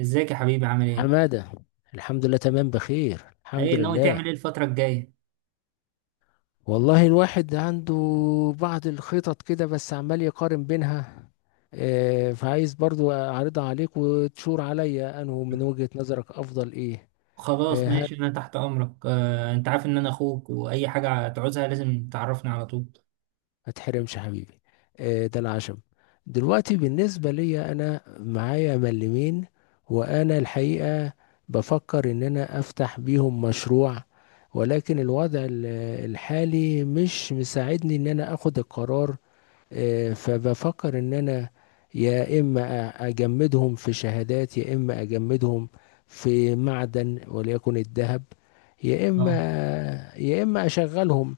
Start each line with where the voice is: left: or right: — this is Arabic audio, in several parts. right: ازيك يا حبيبي عامل ايه؟
left: حمادة. الحمد لله، تمام، بخير، الحمد
right: ايه ناوي
left: لله.
right: تعمل ايه الفترة الجاية؟
left: والله الواحد عنده بعض الخطط كده، بس عمال يقارن بينها. فعايز برضو أعرضها عليك وتشور عليا أنه من وجهة نظرك أفضل إيه.
right: خلاص
left: آه،
right: ماشي انا تحت امرك، انت عارف ان انا اخوك واي حاجة تعوزها لازم تعرفني على طول.
left: ما تحرمش حبيبي. ده العشم. دلوقتي بالنسبة لي أنا معايا ملمين، وأنا الحقيقة بفكر إن أنا أفتح بيهم مشروع، ولكن الوضع الحالي مش مساعدني إن أنا أخد القرار. فبفكر ان انا يا اما اجمدهم في شهادات، يا اما اجمدهم في معدن وليكن الذهب، يا اما
right: اه.
left: يا اما اشغلهم.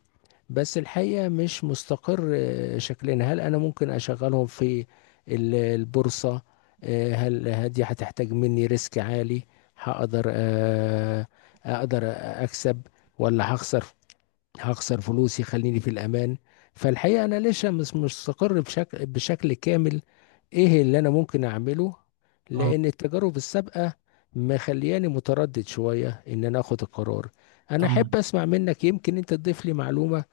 left: بس الحقيقة مش مستقر، شكلنا. هل انا ممكن اشغلهم في البورصة؟ هل هدي هتحتاج مني ريسك عالي؟ هقدر، اقدر اكسب ولا هخسر؟ هخسر فلوسي، خليني في الأمان. فالحقيقة أنا لسه مش مستقر بشكل كامل. إيه اللي أنا ممكن أعمله؟
right: اه.
left: لأن التجارب السابقة مخلياني متردد شوية إن أنا أخد القرار. أنا
right: اه.
left: أحب أسمع منك، يمكن أنت تضيف لي معلومة،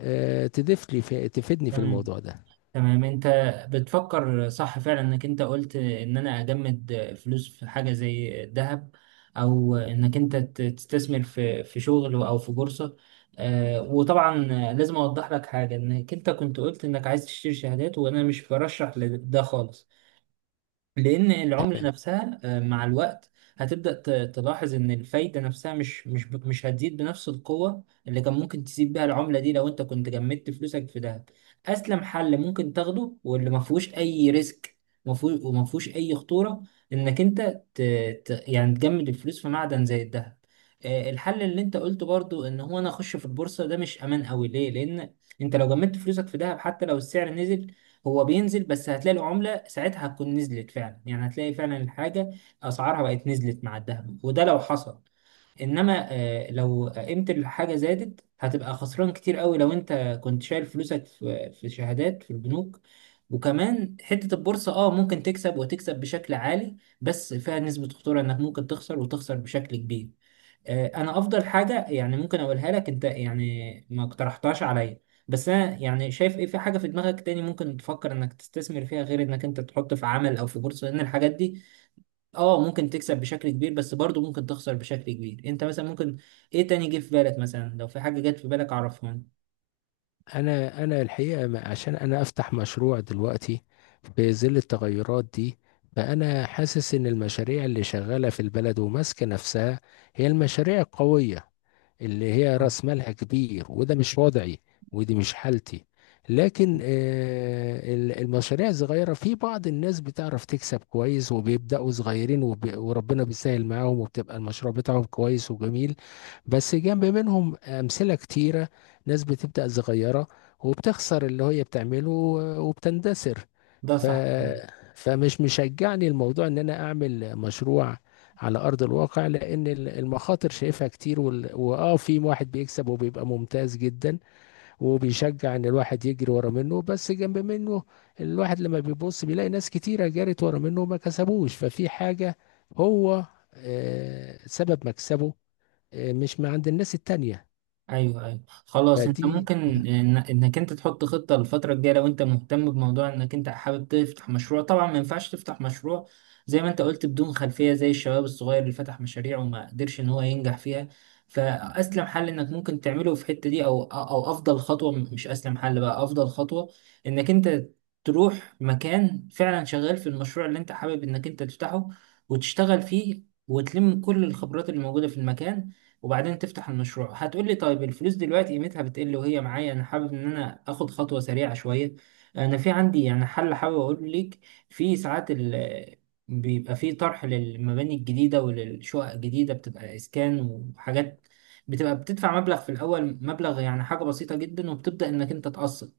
left: آه، تضيف لي في تفيدني في
right: تمام،
left: الموضوع ده.
right: تمام. انت بتفكر صح فعلا، انك انت قلت ان انا اجمد فلوس في حاجة زي الذهب او انك انت تستثمر في شغل او في بورصة. وطبعا لازم اوضح لك حاجة، انك انت كنت قلت انك عايز تشتري شهادات وانا مش برشح لده خالص، لان العملة نفسها مع الوقت هتبدأ تلاحظ ان الفايدة نفسها مش هتزيد بنفس القوة اللي كان ممكن تسيب بيها العملة دي لو انت كنت جمدت فلوسك في دهب. اسلم حل ممكن تاخده واللي ما فيهوش اي ريسك ما فيهوش- وما فيهوش اي خطورة، انك انت ت... يعني تجمد الفلوس في معدن زي الدهب. الحل اللي انت قلته برضو ان هو انا اخش في البورصة ده مش امان قوي، ليه؟ لان انت لو جمدت فلوسك في دهب حتى لو السعر نزل هو بينزل، بس هتلاقي العملة ساعتها هتكون نزلت فعلا، يعني هتلاقي فعلا الحاجة أسعارها بقت نزلت مع الذهب، وده لو حصل. إنما لو قيمة الحاجة زادت هتبقى خسران كتير قوي لو أنت كنت شايل فلوسك في شهادات في البنوك. وكمان حتة البورصة اه ممكن تكسب وتكسب بشكل عالي، بس فيها نسبة خطورة إنك ممكن تخسر وتخسر بشكل كبير. انا افضل حاجه يعني ممكن اقولها لك انت يعني ما اقترحتهاش عليا. بس انا يعني شايف ايه، في حاجه في دماغك تاني ممكن تفكر انك تستثمر فيها غير انك انت تحط في عمل او في بورصه؟ لان الحاجات دي اه ممكن تكسب بشكل كبير بس برضه ممكن تخسر بشكل كبير. انت مثلا ممكن ايه تاني جه في بالك؟ مثلا لو في حاجه جت في بالك عرفها لي.
left: انا الحقيقه، عشان انا افتح مشروع دلوقتي في ظل التغيرات دي، فانا حاسس ان المشاريع اللي شغاله في البلد وماسكه نفسها هي المشاريع القويه، اللي هي
right: آه.
left: راس مالها كبير، وده مش وضعي ودي مش حالتي. لكن المشاريع الصغيره، في بعض الناس بتعرف تكسب كويس، وبيبداوا صغيرين، وربنا بيسهل معاهم، وبتبقى المشروع بتاعهم كويس وجميل. بس جنب منهم امثله كتيره، ناس بتبدأ صغيرة وبتخسر اللي هي بتعمله وبتندثر.
right: ده
left: ف...
right: صح.
left: فمش مشجعني الموضوع ان انا اعمل مشروع على ارض الواقع، لان المخاطر شايفها كتير، وال... واه في واحد بيكسب وبيبقى ممتاز جدا، وبيشجع ان الواحد يجري ورا منه، بس جنب منه الواحد لما بيبص بيلاقي ناس كتيرة جرت ورا منه وما كسبوش. ففي حاجة هو سبب مكسبه، مش مع عند الناس التانية.
right: ايوه، ايوه، خلاص. انت
left: فدي.
right: ممكن انك انت تحط خطه للفتره الجايه لو انت مهتم بموضوع انك انت حابب تفتح مشروع. طبعا ما ينفعش تفتح مشروع زي ما انت قلت بدون خلفيه زي الشباب الصغير اللي فتح مشاريع وما قدرش ان هو ينجح فيها. فاسلم حل انك ممكن تعمله في الحته دي، او افضل خطوه، مش اسلم حل بقى، افضل خطوه، انك انت تروح مكان فعلا شغال في المشروع اللي انت حابب انك انت تفتحه، وتشتغل فيه وتلم كل الخبرات اللي موجوده في المكان، وبعدين تفتح المشروع. هتقول لي طيب الفلوس دلوقتي قيمتها بتقل وهي معايا، انا حابب ان انا اخد خطوة سريعة شوية. انا في عندي يعني حل حابب اقول لك. في ساعات ال بيبقى في طرح للمباني الجديدة وللشقق الجديدة، بتبقى اسكان وحاجات، بتبقى بتدفع مبلغ في الاول، مبلغ يعني حاجة بسيطة جدا، وبتبدأ انك انت تقسط.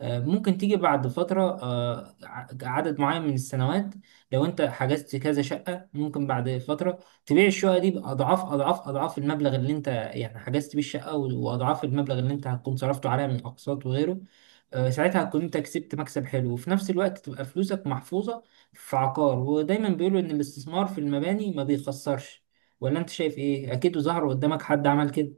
right: ممكن تيجي بعد فترة، عدد معين من السنوات، لو انت حجزت كذا شقة، ممكن بعد فترة تبيع الشقة دي بأضعاف أضعاف أضعاف المبلغ اللي أنت يعني حجزت بيه الشقة، وأضعاف المبلغ اللي أنت هتكون صرفته عليها من أقساط وغيره. ساعتها هتكون أنت كسبت مكسب حلو، وفي نفس الوقت تبقى فلوسك محفوظة في عقار. ودايما بيقولوا إن الاستثمار في المباني ما بيخسرش. ولا أنت شايف إيه؟ أكيد ظهر قدامك حد عمل كده.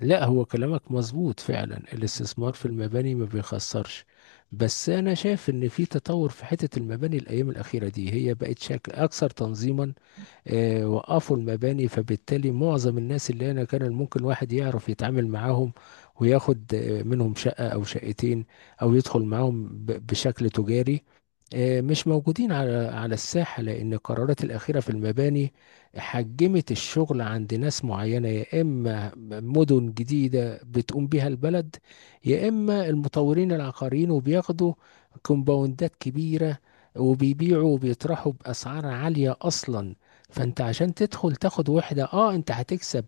left: لا، هو كلامك مظبوط فعلا، الاستثمار في المباني ما بيخسرش. بس انا شايف ان في تطور في حتة المباني الايام الاخيرة دي، هي بقت شكل اكثر تنظيما. وقفوا المباني، فبالتالي معظم الناس اللي هنا كان ممكن واحد يعرف يتعامل معاهم وياخد منهم شقة أو شقتين، أو يدخل معاهم بشكل تجاري. مش موجودين على الساحة، لأن القرارات الأخيرة في المباني حجمت الشغل عند ناس معينة. يا إما مدن جديدة بتقوم بها البلد، يا إما المطورين العقاريين، وبياخدوا كومباوندات كبيرة وبيبيعوا وبيطرحوا بأسعار عالية أصلا. فانت عشان تدخل تاخد وحدة، اه، انت هتكسب،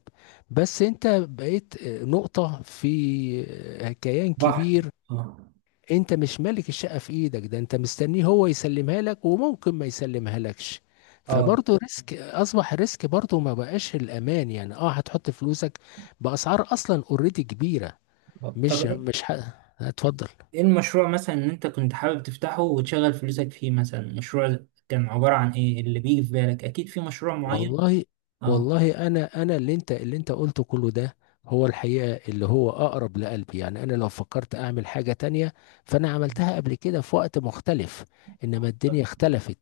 left: بس انت بقيت نقطة في كيان
right: صح.
left: كبير.
right: آه.
left: انت مش مالك الشقة في ايدك، ده انت مستنيه هو يسلمها لك، وممكن ما يسلمها لكش.
right: آه.
left: فبرضه ريسك، اصبح ريسك برضه، ما بقاش الامان. يعني اه، هتحط فلوسك باسعار اصلا اوريدي كبيرة.
right: آه. طب
left: مش
right: إيه
left: مش هتفضل.
right: المشروع مثلا إن أنت كنت حابب تفتحه وتشغل فلوسك فيه؟ مثلا مشروع كان عبارة عن إيه اللي بيجي في بالك؟ أكيد في مشروع معين؟
left: والله
right: آه.
left: والله انا اللي انت قلته كله ده، هو الحقيقة اللي هو اقرب لقلبي. يعني انا لو فكرت اعمل حاجة تانية، فانا عملتها قبل كده في وقت مختلف، انما الدنيا اختلفت.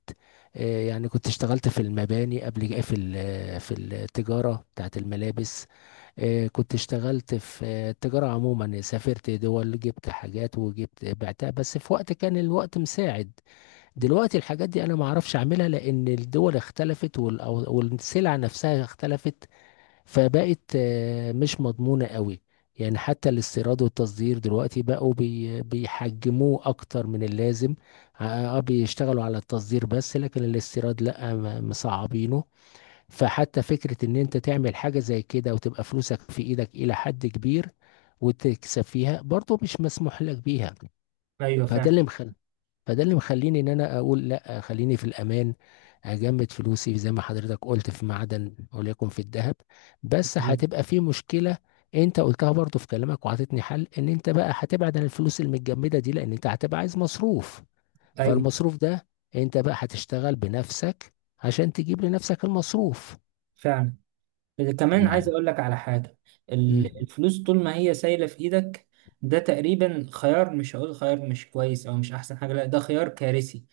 left: يعني كنت اشتغلت في المباني في التجارة بتاعت الملابس. كنت اشتغلت في التجارة عموما، سافرت دول، جبت حاجات وجبت بعتها، بس في وقت كان الوقت مساعد. دلوقتي الحاجات دي انا ما اعرفش اعملها، لان الدول اختلفت، والسلع نفسها اختلفت، فبقت مش مضمونة قوي. يعني حتى الاستيراد والتصدير دلوقتي بقوا بيحجموه اكتر من اللازم. اه، بيشتغلوا على التصدير بس، لكن الاستيراد لا، مصعبينه. فحتى فكرة ان انت تعمل حاجة زي كده وتبقى فلوسك في ايدك الى حد كبير وتكسب فيها، برضه مش مسموح لك بيها.
right: ايوه
left: فده
right: فعلا.
left: اللي مخلي فده اللي مخليني ان انا اقول لا، خليني في الامان، اجمد فلوسي زي ما حضرتك قلت في معدن، وليكن في الذهب. بس
right: بالظبط.
left: هتبقى في مشكلة، انت قلتها برضو في كلامك، وعطيتني حل، ان انت بقى هتبعد عن الفلوس المتجمدة دي لان انت هتبقى عايز مصروف.
right: ايوه
left: فالمصروف ده، انت بقى هتشتغل بنفسك عشان تجيب لنفسك المصروف.
right: فعلا. إذا كمان عايز
left: يعني.
right: اقول لك على حاجه،
left: امم.
right: الفلوس طول ما هي سايله في ايدك ده تقريبا خيار، مش هقول خيار مش كويس او مش احسن حاجه، لا، ده خيار كارثي.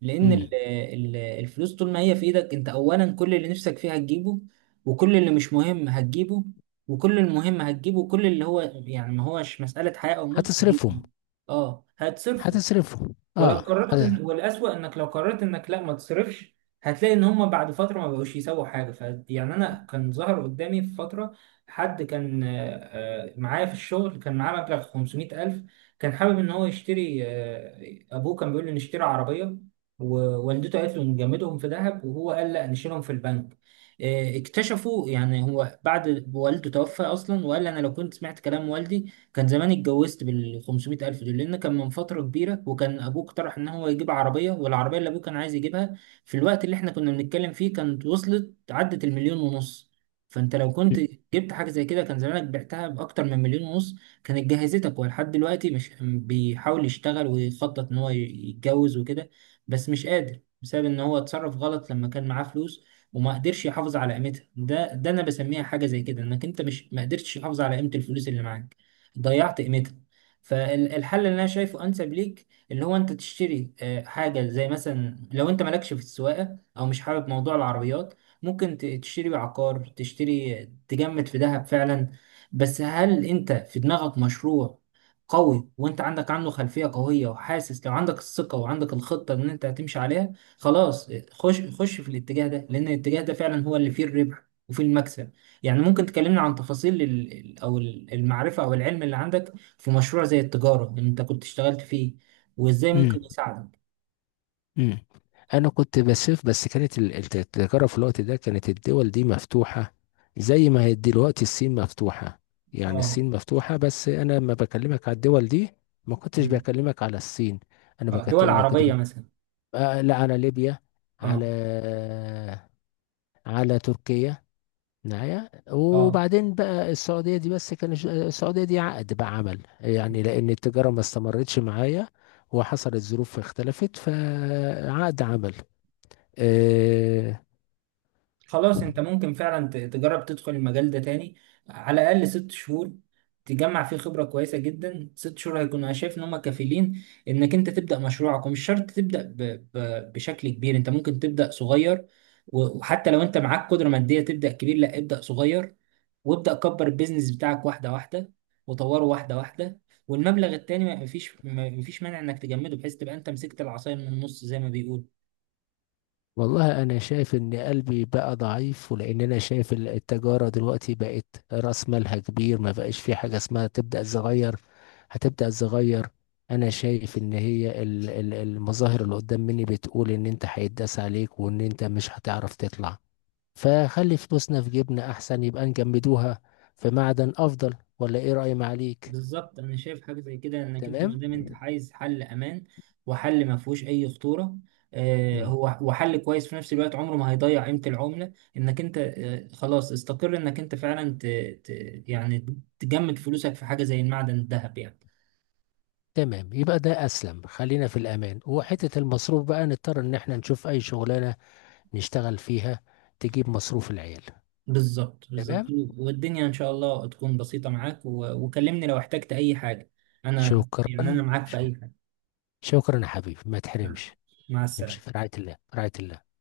right: لان
left: امم.
right: الفلوس طول ما هي في ايدك انت، اولا كل اللي نفسك فيه هتجيبه، وكل اللي مش مهم هتجيبه، وكل المهم هتجيبه، وكل اللي هو يعني ما هوش مساله حياه او موت هتجيبه.
left: هتصرفهم.
right: اه هتصرفه.
left: هتصرفهم
right: ولو
left: اه.
right: قررت إن، والأسوأ إنك لو قررت إنك لا ما تصرفش، هتلاقي إن هما بعد فترة ما بقوش يسووا حاجة. ف يعني أنا كان ظهر قدامي في فترة حد كان معايا في الشغل، كان معاه مبلغ 500 ألف. كان حابب إن هو يشتري، أبوه كان بيقول له نشتري عربية، ووالدته قالت له نجمدهم في ذهب، وهو قال لا نشيلهم في البنك. اكتشفوا يعني، هو بعد والده توفى أصلا وقال أنا لو كنت سمعت كلام والدي كان زمان اتجوزت بال 500 ألف دول، لأن كان من فترة كبيرة وكان أبوه اقترح إن هو يجيب عربية، والعربية اللي أبوه كان عايز يجيبها في الوقت اللي إحنا كنا بنتكلم فيه كانت وصلت عدت المليون ونص. فأنت لو كنت جبت حاجة زي كده كان زمانك بعتها بأكتر من مليون ونص، كانت جهزتك. هو لحد دلوقتي مش بيحاول يشتغل ويخطط إن هو يتجوز وكده، بس مش قادر بسبب إن هو اتصرف غلط لما كان معاه فلوس وما قدرش يحافظ على قيمتها. ده انا بسميها حاجه زي كده، انك انت مش، ما قدرتش تحافظ على قيمه الفلوس اللي معاك، ضيعت قيمتها. فالحل اللي انا شايفه انسب ليك اللي هو انت تشتري حاجه، زي مثلا لو انت مالكش في السواقه او مش حابب موضوع العربيات ممكن تشتري عقار، تشتري، تجمد في ذهب فعلا. بس هل انت في دماغك مشروع قوي، وانت عندك عنه خلفيه قويه، وحاسس لو عندك الثقه وعندك الخطه ان انت هتمشي عليها، خلاص خش خش في الاتجاه ده، لان الاتجاه ده فعلا هو اللي فيه الربح وفيه المكسب. يعني ممكن تكلمنا عن تفاصيل المعرفة او العلم اللي عندك في مشروع زي التجارة اللي انت كنت اشتغلت فيه، وازاي
left: امم.
right: ممكن يساعدك.
left: مم. انا كنت بسيف، بس كانت التجاره في الوقت ده، كانت الدول دي مفتوحه زي ما هي دلوقتي الصين مفتوحه. يعني
right: اه.
left: الصين مفتوحه، بس انا لما بكلمك على الدول دي ما كنتش
right: مم.
left: بكلمك على الصين.
right: دول
left: ما كنت
right: عربية
left: ب...
right: مثلا.
left: آه لا، على ليبيا،
right: اه.
left: على على تركيا معايا.
right: اه،
left: وبعدين بقى السعوديه دي، بس كان السعوديه دي عقد بقى عمل، يعني لان التجاره ما استمرتش معايا وحصلت ظروف اختلفت، فعقد عمل. أه.
right: خلاص انت ممكن فعلا تجرب تدخل المجال ده تاني، على الاقل ست شهور تجمع فيه خبرة كويسة جدا. ست شهور هيكون، انا شايف ان هم كفيلين انك انت تبدأ مشروعك، ومش شرط تبدأ بشكل كبير. انت ممكن تبدأ صغير، وحتى لو انت معاك قدرة مادية تبدأ كبير، لا، ابدأ صغير، وابدأ كبر البيزنس بتاعك واحدة واحدة، وطوره واحدة واحدة. والمبلغ التاني ما فيش مانع انك تجمده، بحيث تبقى انت مسكت العصاية من النص زي ما بيقول.
left: والله أنا شايف إن قلبي بقى ضعيف، ولأن أنا شايف التجارة دلوقتي بقت رأس مالها كبير، ما بقاش في حاجة اسمها تبدأ صغير. هتبدأ صغير. أنا شايف إن هي المظاهر اللي قدام مني بتقول إن أنت هيتداس عليك، وإن أنت مش هتعرف تطلع. فخلي فلوسنا في جيبنا أحسن، يبقى نجمدوها في معدن أفضل، ولا إيه رأي معاليك؟
right: بالظبط. انا شايف حاجه زي كده، انك انت ما
left: تمام؟
right: دام انت عايز حل امان وحل ما فيهوش اي خطوره، هو وحل كويس في نفس الوقت عمره ما هيضيع قيمه العمله، انك انت خلاص استقر انك انت فعلا ت... يعني تجمد فلوسك في حاجه زي المعدن، الذهب يعني.
left: تمام. يبقى ده أسلم، خلينا في الأمان، وحتة المصروف بقى نضطر إن احنا نشوف أي شغلانة نشتغل فيها، تجيب مصروف العيال.
right: بالظبط، بالظبط.
left: تمام.
right: والدنيا ان شاء الله تكون بسيطه معاك، وكلمني لو احتجت اي حاجه، انا يعني انا
left: شكرا
right: معاك في
left: شك-
right: اي حاجه.
left: شكرا يا حبيبي، ما تحرمش.
right: مع
left: نمشي
right: السلامه.
left: في رعاية الله، في رعاية الله.